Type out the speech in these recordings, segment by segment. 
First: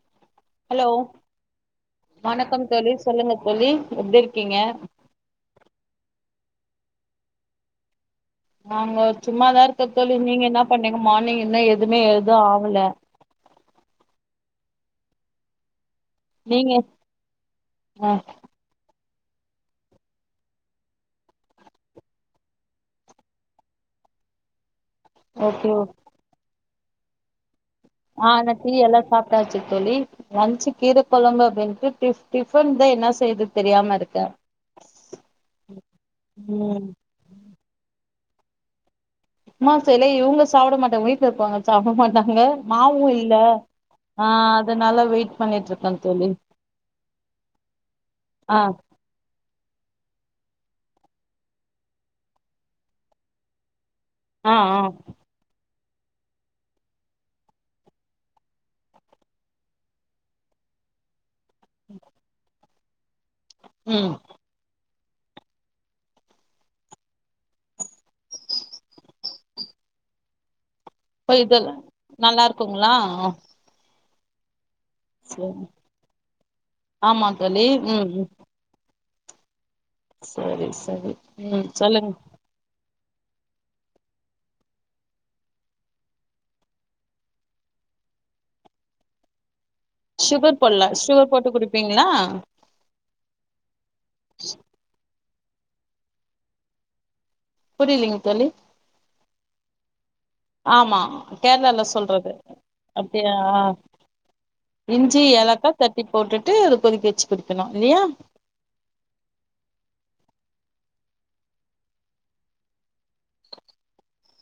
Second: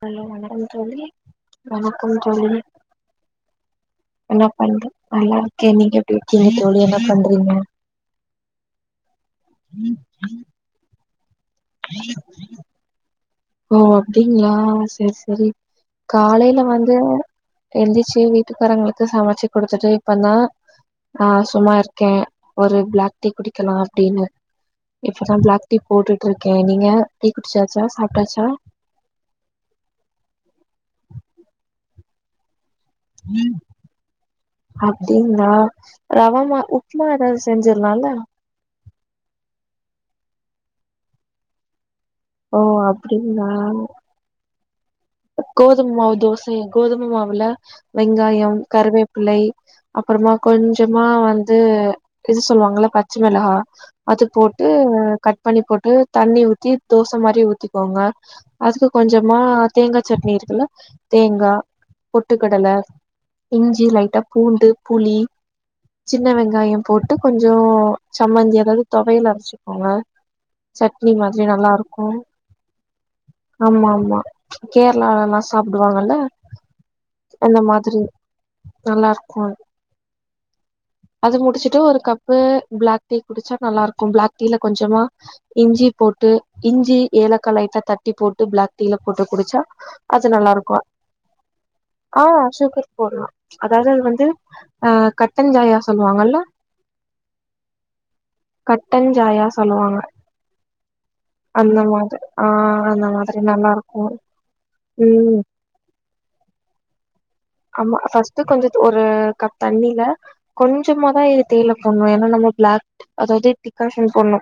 hello வணக்கம் hello தோழி வணக்கம் தோழி வணக்கம் சொல்லுங்க தோழி எப்டி என்ன இருக்கீங்க பண்ற நல்லா இருக்கே நீங்க எப்படி சரிங்க தோழ என்ன பண்றீங்க நாங்க சும்மாதா இருக்க தோழி நீங்க என்ன பண்ணீங்க மார்னிங் என்ன எதுவுமே எழுத ஆகல ஓ அப்படிங்களா சரி சரி காலையில நீங்க வந்து ஆ எந்திச்சு வீட்டுக்காரங்களுக்கு த்து சமைச்சு குடுத்துட்டு இப்பதா ஆஹ் சும்மா இருக்கே ஒரு பிளாக் டீ குடிக்கலா அப்படின்னு இப்பதா பிளாக் ஓகே டீ ஓ போட்டுட்டு இருக்கே நீ நீங்க டீ குடிச்சாச்சா ஆஹ் சாப்ட்டாச்சா ஆனா டீ எல்லா சாப்ட்டாச்சு தோழி லஞ்ச்சு கீர குழம்பு அப்படின்ட்டு [unintelligible] அப்படின்னா ரவமா ம் உப்புமா ஏதாவது செஞ்சிடலால்ல உப்புமா செய்ல இவுங்களு சாப்ட மாட்டாங் வீட்ல இருக்கவுங்களு சாப்ட மாட்டங் ங்க ஓ மாவு இல்ல ஆஹ் கோதுமை மாவு தோசை கோதுமை மாவுல ஆ வெங்காயம் கருவேப்பிலை அப்புறமா கொஞ்சமா வந்து இது சொல்லுவாங்கள பச்சை மிளகா அது ஆ போட்டு ஆ கட் பண்ணி போட் டு தண்ணி ஊத்தி தோச மாரி ஊத்திக்கோங்க அதுக்கு கொஞ்சமா தேங்கா சட்னி இருக்குல்ல தேங் கா பொட்டுக்கடல இஞ்சி ம் லைட்டா பூண்டு புளி சின்ன வெங்காயம் போட்டு கொஞ்சோ சம்மஞ்ஜி அதாவது தொவையல் அரச்சிக்கோங்க சட்னி இப்ப மாதிரி நல்லா இதெல்லா இருக்கு நல்லா இருக்குங்களா ஆமா ஆமா கேரளால எல்லா சேரி சாப்பிடுவாங்கல்ல ஆமா அந்த தோழி ம் மாதிரி ம் நல்லா இருக்கு அது சரி சரி உம் முடிச்சுட்டு ஒரு சொல்லுங் கப்பு பிளாக் டீ குடிச்சா நல்லா இருக்கு பிளாக் டீல கொஞ்சமா இஞ்சி போட்டு இஞ்சி ஏலக்கா லைட்டா தட்டி போட்டு பிளாக் டீல போட்டு குடிச்சா அது நல்லா சுகர் இருக்கு போடல சுகர் போட்டு குடிப்பீங்களா ஆஹ் சுகர் போடலா அதாவது அது வந்து ஆ கட் டஞ்சாயா சொல்லுவாங்கல்ல புரிலிங் தோழி கட்டன் சாயா சொல்லுவாங்க ஆமா அந்த கேர்ளால மாதிரி சொல்றது ஆ அந்த அப்டியா மாதிரி நல்லா இருக்கும் இஞ்சி ம் ஏலக்கா தட்டி போட்டுட்டு அது கொதி வெச் ஆமா ஃபஸ்ட்டு கொஞ்சத் ஒரு கப் தண்ணில கொஞ்சமா தா இது தீல போட்ணு ஏன்னா நம்ம பிளாக் அதாவது டிகாஷன் போட்ணு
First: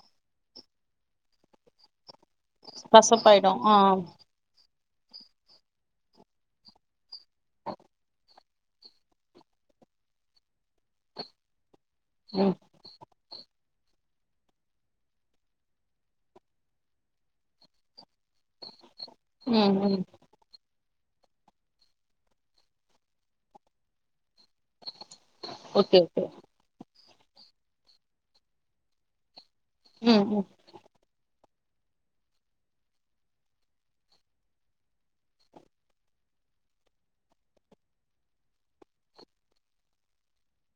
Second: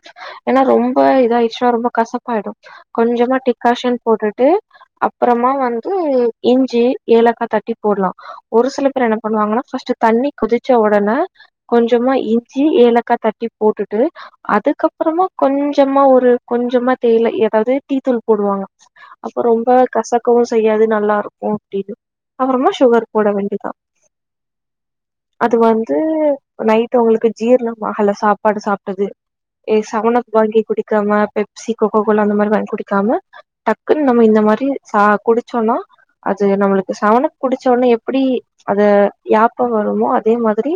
ஏன்னா ரொம்ப இதாய்ச்சுனா ரொம்ப கச ப்பாய்டு கொஞ்சமா கசப்பாயிடு ஆ டிகாஷன் போட்டுட்டு அப்பறமா வந்து இஞ்சி ஏலக்கா தட் டி போட்லா ஒரு சில பேர் என்ன பண்ணுவாங்கன்னா ஃபஸ்ட்டு தண்ணி கொதிச்ச ஒடன கொஞ்சமா ம் இஞ்சி ஏலக்கா தட்டி போட்டு டு அதுக்கப்பறமா கொஞ்சமா ஒரு கொஞ்சமா தேய்ல எதாவ்து டீத்தூள் போடுவாங்க ச்ச் அப்போ ரொம்ப ம் ம் கசக்கவு செய்யாது நல்லாருக்கு டீ [unintelligible] அபறமா சுகர் போட வேண்டிதா அது வந்து ஓகே ஓகே நைட் டு உங்குளுக்கு ஜீரணம் ஆகல சாப்பாடு சாப்ட்டது ஏ ம் செவனப் ம் வாங்கி குடிக்காமா பெப் சீ கொக்கோகோலா அந்த மாரி வாங்கி குடிக்காம டக்குன்னு நம்ம இந்த மாரி சா குடிச்சோன்னா அது நம்மளுக்கு செவனப் குடிச்சோ ஒட்னே எப்பிடி அது யாப்ப வருமோ அதே மாதிரி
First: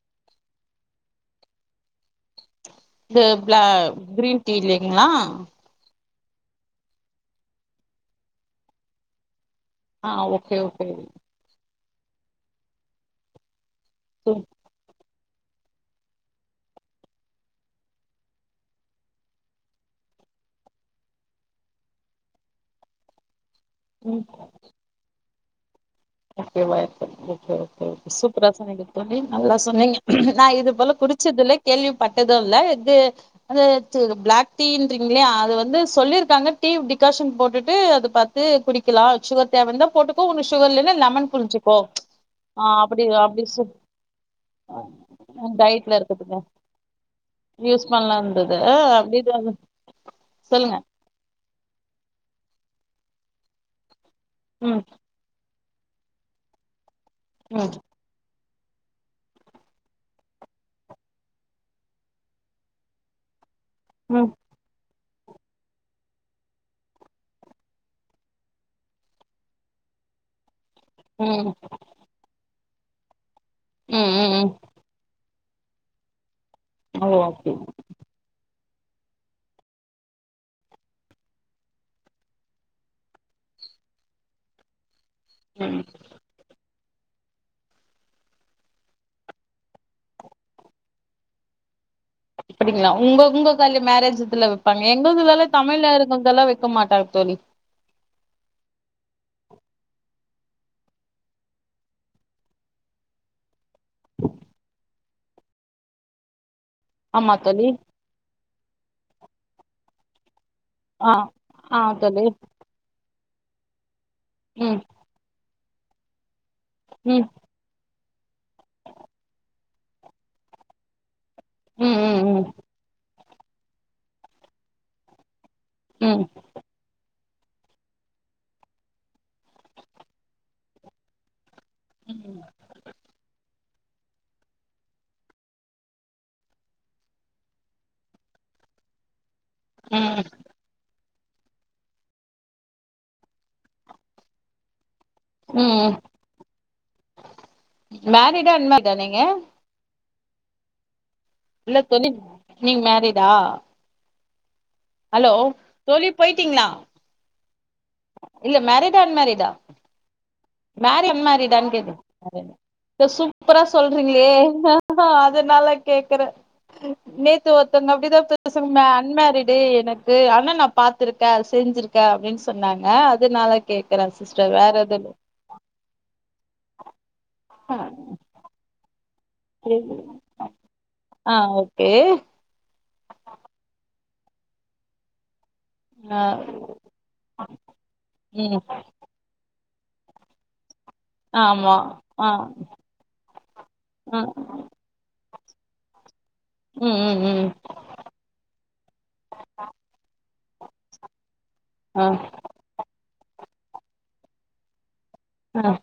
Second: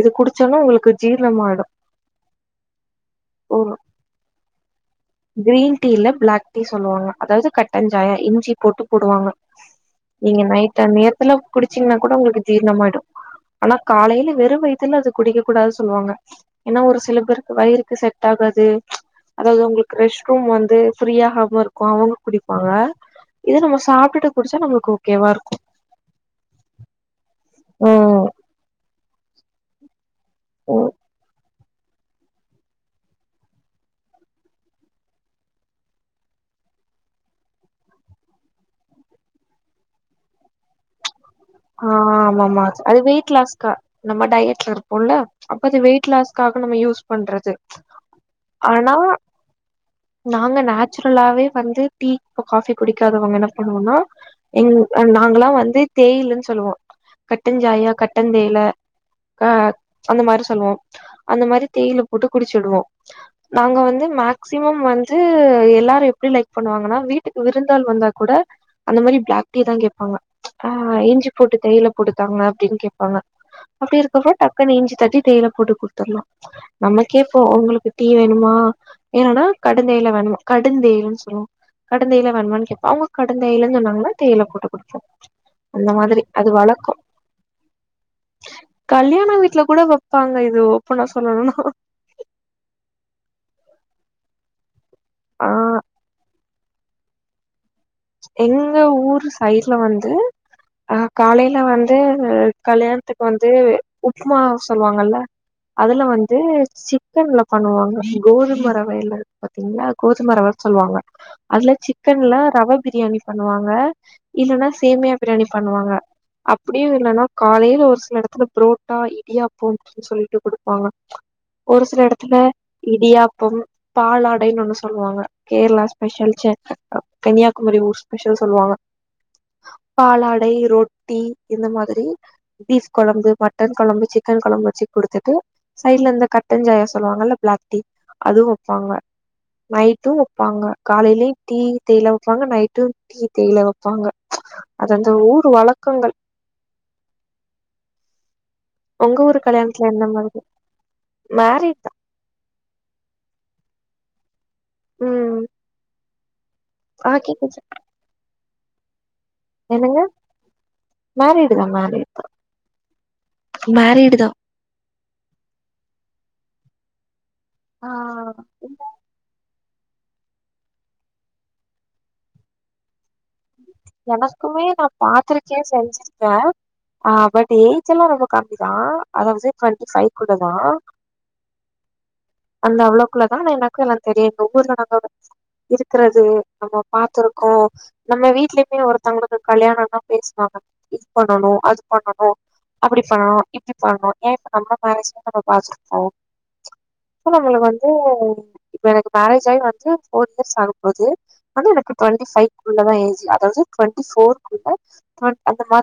இது குடிச்சொன்ன உங்களுக்கு ஜீர்ணமாய்டு த ப்ள க்ரீன் டீயில்லங்களா ப்ளாக் டீ சொல்லுவாங்க அதாவது கட்டஞ்சாயா இஞ்சி போட்டு போடுவாங்க ஆஹ் ஓகே ஓக் த நேரத்துல குடிச் ச்சினாங் கூட உங்களுக்கு ஜீர்ணமாயிடு ஆனா காலையில ம் வெறு வயித்துல அது குடிக்க கூடாது சொல்லுவாங்க ஏன்னா ஒரு சில பேருக்கு வயிருக்கு செட் ஆகாது அதாவது உங்களுக்கு ரெஷ்ட் ரூம் வந்து ஃப்ரீயாகாம இருக்கு அவங்க குடிப்பாங்க இத நம்ம சாப்டுட்டு குடிச்சா நம்மளுக்கு ஓகே வா இருக் ஓகே வா இருக்கு ஓகே ஓகே ஓகே ம் சூப்பரா சொன்னிங்க தோழி நல்லா சொன்னீங்க நா இது ம் போல குடிச்சதுல்ல கேள்விப்பட்டது இல்ல இது இது பிளாக் டீன்ரிங்களே அது வந்து சொல்லிருக்காங்க டீ டிகாஷன் போட்டுட்டு அத பாத்து குடிக்கலா சுகர் தேவ இருந்தா போட்டுக்கோ ஒன்னு சுகர் இல்லன்னா லெமன் புழிஞ்சுக்கோ ஆஹ் ஆமா ஆமா ஆ அது அப்டி வெயிட் அப்டி சொ லாஸ்க்க நம்ம டயட்ல இருப்போல்ல அப்ப அது டயட்ல வெயிட் இருக்குதுங்க லாஸ்க்காக நம்ம யூஸ் பண்றது யூஸ் பண்ணலா இருந்தது ஆனா அப்டி நாங்க சொல்லுங்க நேச்சுரலாவே வந்து டீ இப்ப காஃபி குடிக்காதவங்க என்ன பண்ணுவனா எங் ம் நாங்கலா வந் தி தேயிலன் சொ சொல்லுவோம் ம் கட்டஞ்சாயா கட்டன் தேயில க அந்த மாரி சொல்லுவோம் அந்த மாரி தேயில போட்டு குடிச்சிடுவோம் நாங்க வந்து ம் மேக்சிமம் வந் து எல்லாரு எப்படி லைக் பண்ணுவாங்கனா வீட்டுக்கு விருந்தால் வந்தா கூட அந்த மாரி ப்ளாக் டீ தா கேப்பாங்க அஹ் ம் போட்டு தேயில போட்டுதாங்க ப்டின்னு கேப்பாங்க அப்டி ம் ம் இருக்கப்ப ம் டக்குனு இஞ்சி தட்டி தேயில குடு குடுத்தர்லா ஓ நமக்கே இப்ப ஓகே உங்களுக்கு டீ வேணுமா என்னன்னா கடுந்தேயில வேனுமா கடுந்தேயிலன் சொல்லுவோ கடுந்தேயில வேணுமான் கேப்போ அவங்க கடுந்தேயிலன் சொன்னாங்கன்னா தேயில போட்டு கொடுப்போம் ம் அந்த மாத்ரி வழக்கோ கல்யாண வீட்டுல கூட வப்பாங்க இது ஓப்பனா சொல்லணும்னா அப்படிங்ளா உங்க உங்க கல் மேரேஜுத்ல எங்கள்துலெலா ஆ தமிழ்ல இருக்கதல்லா வெச் க்க மாட்டா தோழி எங்க ஊரு சைடுல வந்து அ காலைல வந்து கல்யாணத்துக்கு வந்து உப்மா சொல்வாங்கல்ல அதுல வந்து ஆமா சிக்கன்ல தோழி பண்ணுவாங்க கோதும ரவைல பாத்தீங்ன்னா கோதும ரவ சொல்லுவாங்க ஆ அதுல ஆ தோழி சிக்கன்ல ரவை பண்ணி பண்ணுவாங்க இல்லன்னா ம் சேமியா பிரியாணி பண்ணுவாங்க அப்படியு இல்லைன்னா ம் காலையில ஒரு சில எடத்துல புரோட்டா இடியாப்போம்னு சொல்லிட்டு குடுப்பாங்க ஒரு ம் சில எடத்துல ம் இடியா அப் [unintelligible] பாலாடைன்னு ஒண்ணு சொல்லுவாங்க கேரளா ம் ஸ்பெஷல் செக் [unintelligible] கன்னியா [unintelligible] ஸ்பெஷல் சொல்வாங்க பாலாடை ரொட்டி இந்த மாதிரி பீஃப் கொழம்பு மட் டன் கொழம்பு சிக்கன் கொழம்பு வச்சு குடுத்துட்டு சைட்ல இந்த கட்டஞ்சாயா சொல்லுவாங்கல்ல பிளாக் டீ அது வெப்பாங்க ம் நைட்டு ம் வெப்பாங்க காலைலி டீ தேய்ல வப்பாங்க நைட்டு டீ தேய்ல வெப்பாங்க அது அந்த ஊரு ம் வழக்கங்கள் மேரிடா அன்மேரிடா உங்க நீங்க ஊரு கல்யாணத்துல என்ன மாதி இல்ல [inaudible] நீங் மேரிடா ஹலோ தோழி போய்ட்டீங்களா ஆஹ் கேக்குச்சு இல்ல மேரிடா அன் மேரி டா மேரி அன் மேரிடு தா மேரிடான் கேட்ட மேரிடு தா [unintelligible] சூப்பரா மேரிடு சொல்றீங்களே தா அதனால கேக்கற ம் மே [unintelligible] ஆ ஒருத்தங்க அப்படிதா [inaudible] இல்ல மே அன்மேரிட் டி எனக்கு ஆனா நா பாத்துருக்கே செஞ்சிருக்கே அப்டின் சொன்னாங்க அதனால கேக்குறே சிஸ்டர் எனக்குமே வேற நா எது இல்ல பாத்துருக்கே செஞ்சிருக்கே ஆஹ் பட் ஆ ஏஜ் எல்லா ரொம்ப கம்மி தா அதாவ்து ட்வெண்டி ஃபைக்குள்ள தா ஆ ஓகே அந்த அவ்ளோ குள்ள தா ஆனா எனக்கு எல்லா தெரியு எங்க ஊர்ல [inaudible] ஆ இருக்கறது நம்ம பாத்திருக்கோ நம்ம வீட் ம் [inaudible] ஒருத்தவ்ங்ளுதுக் கல்யாணோ ஆனா பேசுவாங்க இது பண்ணனு ஆமா அது பண்ணனு ஆ அப்டி பண்ணனு இப்டி பண்ணனு ஆ ஏ இப்ப [unintelligible] மேரேஜ் [inaudible] பாத்துப்போ ம் ம் அப்ப ம் நம்மள வந்து இப்ப எனக்கு மேரேஜ் ஆய் வந்து ஃபோர் இயர்ஸ் ஆக போது வந்து எனக்கு ஆ ட்வெண்டி ஃபைகுள்ளதா ஏஜு அப் தௌசண்ட் டுவெண்டி ஃபோர் குள்ள அஹ்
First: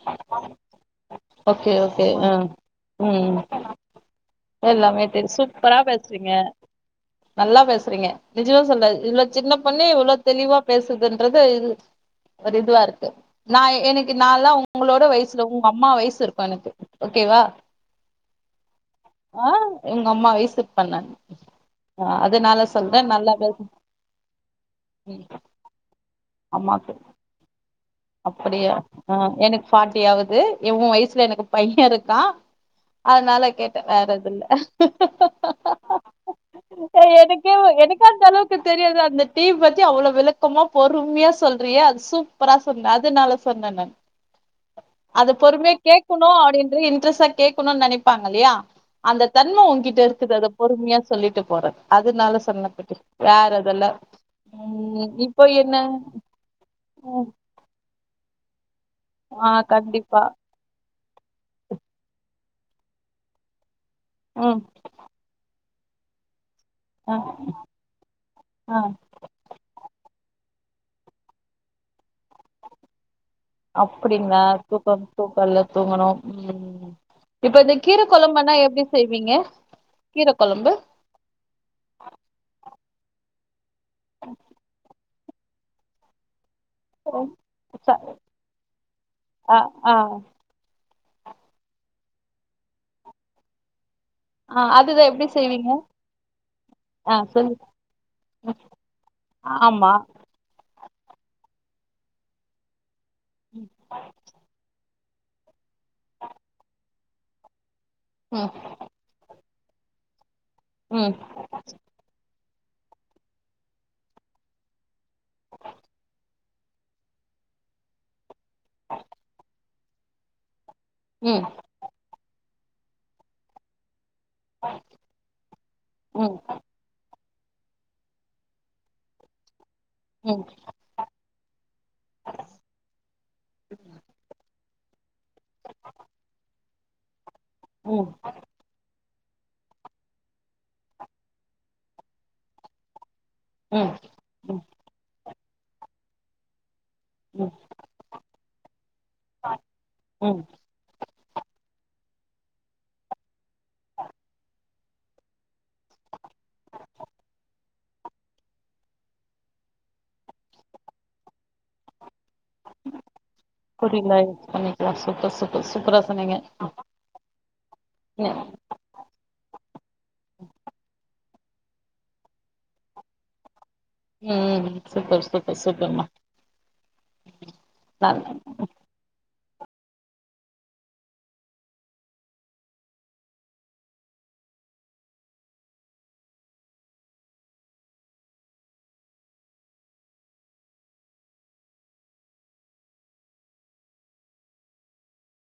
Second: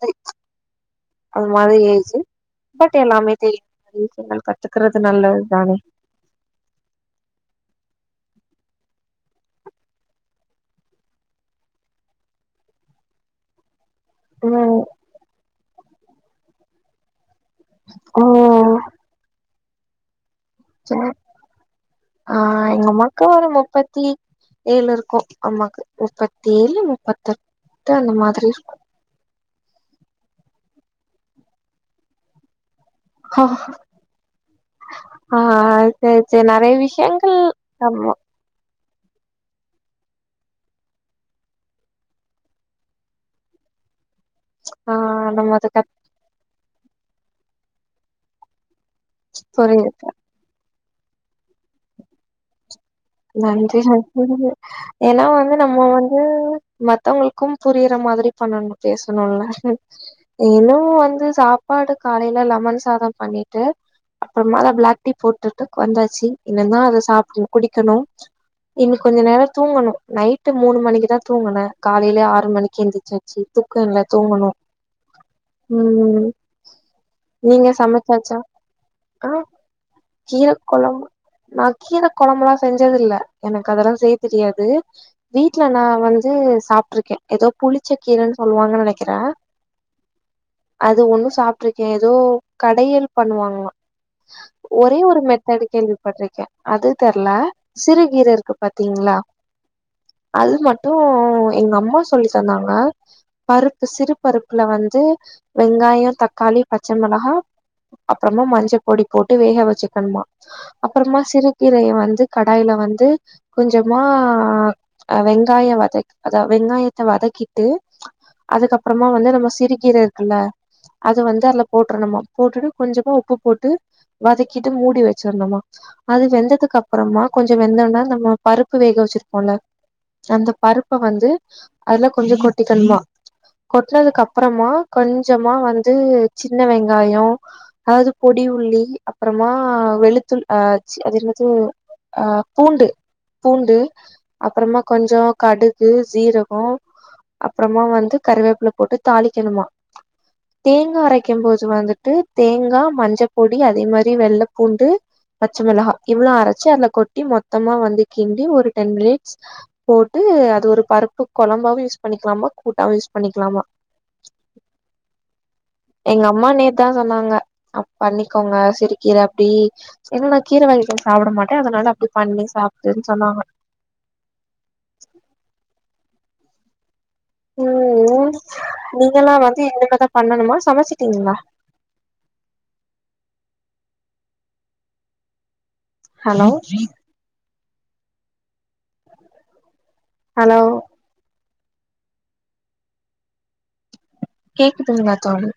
அந்த ஓகே மாதிரி ஓகே ஏஜ் அஹ் பட் உம் எல்லாமே தெரியு ம் விஷயங்கள் கத்துக்கறது எல்லாமே‌ தெரியு நல்லது தானே சூப்பரா பேசறீங்க நல்லா பேசறீங்க நெஜமா சொல்றே இவ்ளோ சின்ன பொண்ணே இவ்ளோ தெளிவா பேசுதுன்றது இது ஒரு இதுவா இருக்கு நா எனக் நால்லா ம் உங்களோட வயசுல உ உங் அம்மா வயசு இருக்கு எனக்கு ஓகேவா ஓ ஆஹ் உங்கம்மா வயஸ் ஆ சொல்றே எங்கம்மாக்கு நல்லா ஒரு பேசு முப்பத்தி ஏழு ம் இருக்கும் அம்மாக்கு முப்பத்தி ஏழு அம்மாக்கு முப்பத்த அப்படியா ஆ எனக்கு ஃபாட்டி ஆகுது து உன் வயசுல எனக்கு பையன் இருக்கான் அதனால கேட்டேன் வேற எது இல்ல ஆ சரி சரி நெறைய விஷயங்கள் எனக்கே எனக்கே ஆமா அந்த அளவுக்கு தெரியாது அந்த டீ பத்தி அவ்ளோ‌ விளக்கமா பொறுமையா சொல்றியே அது சூப்பரா சொன்னஅதனால சொன்னேன் நான் ஆ அத நம்ம பொறுமையா கத் கேக்கணும் அப்படின்ற இன்ட்ரெஸ்டா கேட்கணும்னு நெனைப்பாங்க இல்லையா அந்த தன்மை உங்கிட்ட புரியுது இருக்குது பொறுமையா சொல்லிட்டு போறேன் அதுனால சொன்ன [unintelligible] நன்றி எதுல்ல நன்றி ம் ஏன்னா இப்போ வந்து என்ன நம்ம வந்து ம் மத்தவங்களுக்கும் புரியற மாதிரி பண்ணணும் பேசணும்ல ஆ கண்டிப்பா இன்னும் வந்து சாப்பாடு காலையில லெமன் சாதம் பண்ணிட்டு அப்புறமா ம் அதான் பிளாக் டீ போட்டுட்டு வந்தாச்சுசு என்ன தான் அதை ஆ சாப்ட் குடி க்கணும் ஆ இனி கொஞ்சம் நேரம் தூங்கணும் நைட்டு மூணு மணிக்கு தான் தூங்குன காலைல ஆறு மணிக்கு எழுந்திச்சு அப்படிங்களா தூக்கம் தூக்கம்ல்ல தூங்கணும் ம் ம் இப்ப நீங்க இந்த கீரை சமைச்சாச்சா குழம்புன்னா எப்படி ஆ செய்வீங்க கீரை கீர குழம்பு கொழம்பு நா கீர கொழம்புலா செஞ்சது இல்ல எனக்கு அதெல்லாம் செய்ய தெரியாது வீட்டு்ல நான் வந்து சாப்ட்டுருக்கேன் ஏதோ புளிச்ச ச கீரைன்னு சொல்லுவாங்கன்னு நினைக்கிறே ஆ ஆ அது ஒண்ணும் சாப்பிட்டுருக்கேன் ஏதோ கடையல் பண்ணுவாங்கள ஆ ஒரே அதுதா ஒரு எப்டி மெத்தட செய்வீங்க கேள்வி பட்ருக்கேன் அது ஆ தெரல சொல்லு சிருுகீரை இருக்கு பாத்தீங்களா ஆமா அது மட்டும் எங்க அம்மா சொல்லி தந்தாங்க பருப்பு சிறு பருப்புல வந்து வெங்காயம் தக்காளி பச்சை மொளகா அப்புறமா ம் மஞ்சள் பொடி போட்டு வேக வச்சு க்கன் மா ம் அப்புறமா சிறுகீரைய வந்து கடாயில வந்து கொஞ்சமா ஆ வெங்காயோ வதக் க வெங்காயத்த வதக்கிட்டு அதுக்கப்றமா வந்து நம்ம சிறி கீர இருக்குல்ல அது ம் வந்து அதுல போட்டுரணுமா போட்டுட்டு கொஞ்சமா உப்பு போட்டு வதக்கிட்டு மூடி வச்சிரணுமா அது ம் வெந்ததுக்கப் மா கொஞ்சோ வெந்தோன்ன நம்ம பருப்பு வேக வச்சிருக்கோல்ல ம் ம் அந்த பருப்ப வந்து ஆஹ அதுல கொஞ்சோ கொட்டிக்கணுமா கொட்னதுக்கப்றமா கொஞ் சமா வந்து சின்ன வெங் காயோ அதாது ம் பொடி உள்ளி அப்றமா வெளுத்துள் அ ச் அது என்னது ஆ பூண்டு பூண்டு ம் அப்றமா கொஞ்சோ கடுகு சீரகோ ம் அப்றமா வந்து கருவேப்ல போட்டு தாளிக்கணுமா ம் தேங்கா அரைக் க்கெம் போது வந்துட்டு தேங்கா மஞ்ச பொடி அதே மாரி வெள்ள பூண்டு பச்ச மெளகா இவ்ள அர ச்சு அதல கொட்டி மொத்தமா வந்து கிண்டி ஒரு டென் மினிட்ஸ் போட்டு அது ஒரு பருப்பு கொழம்பாவு யூஸ் பண்ணிக்லாமா புரில அன்னிக்கி சூப்பர் சூப் எங்கம்மா நேத்தா சொன்னாங்க ம் பண்ணிக்கோங்க சிறு கீர அப்டி என்னனா கீர வாங்கிட்டு வந்து சாப்ட மாட் டே அதனால அப்டி பண்ணி சாப்டுன் சொன்னாங்க ம் சூப்பர் சூப்பர் சூப்பர்மா ம் நல் ம் நீங்கெல்லா வந் து இனிமேதா பண்ணணுமா சமச்சுட்டீங்ளா ஹலோ ஹலோ கேக்குதுங்ளா தோழி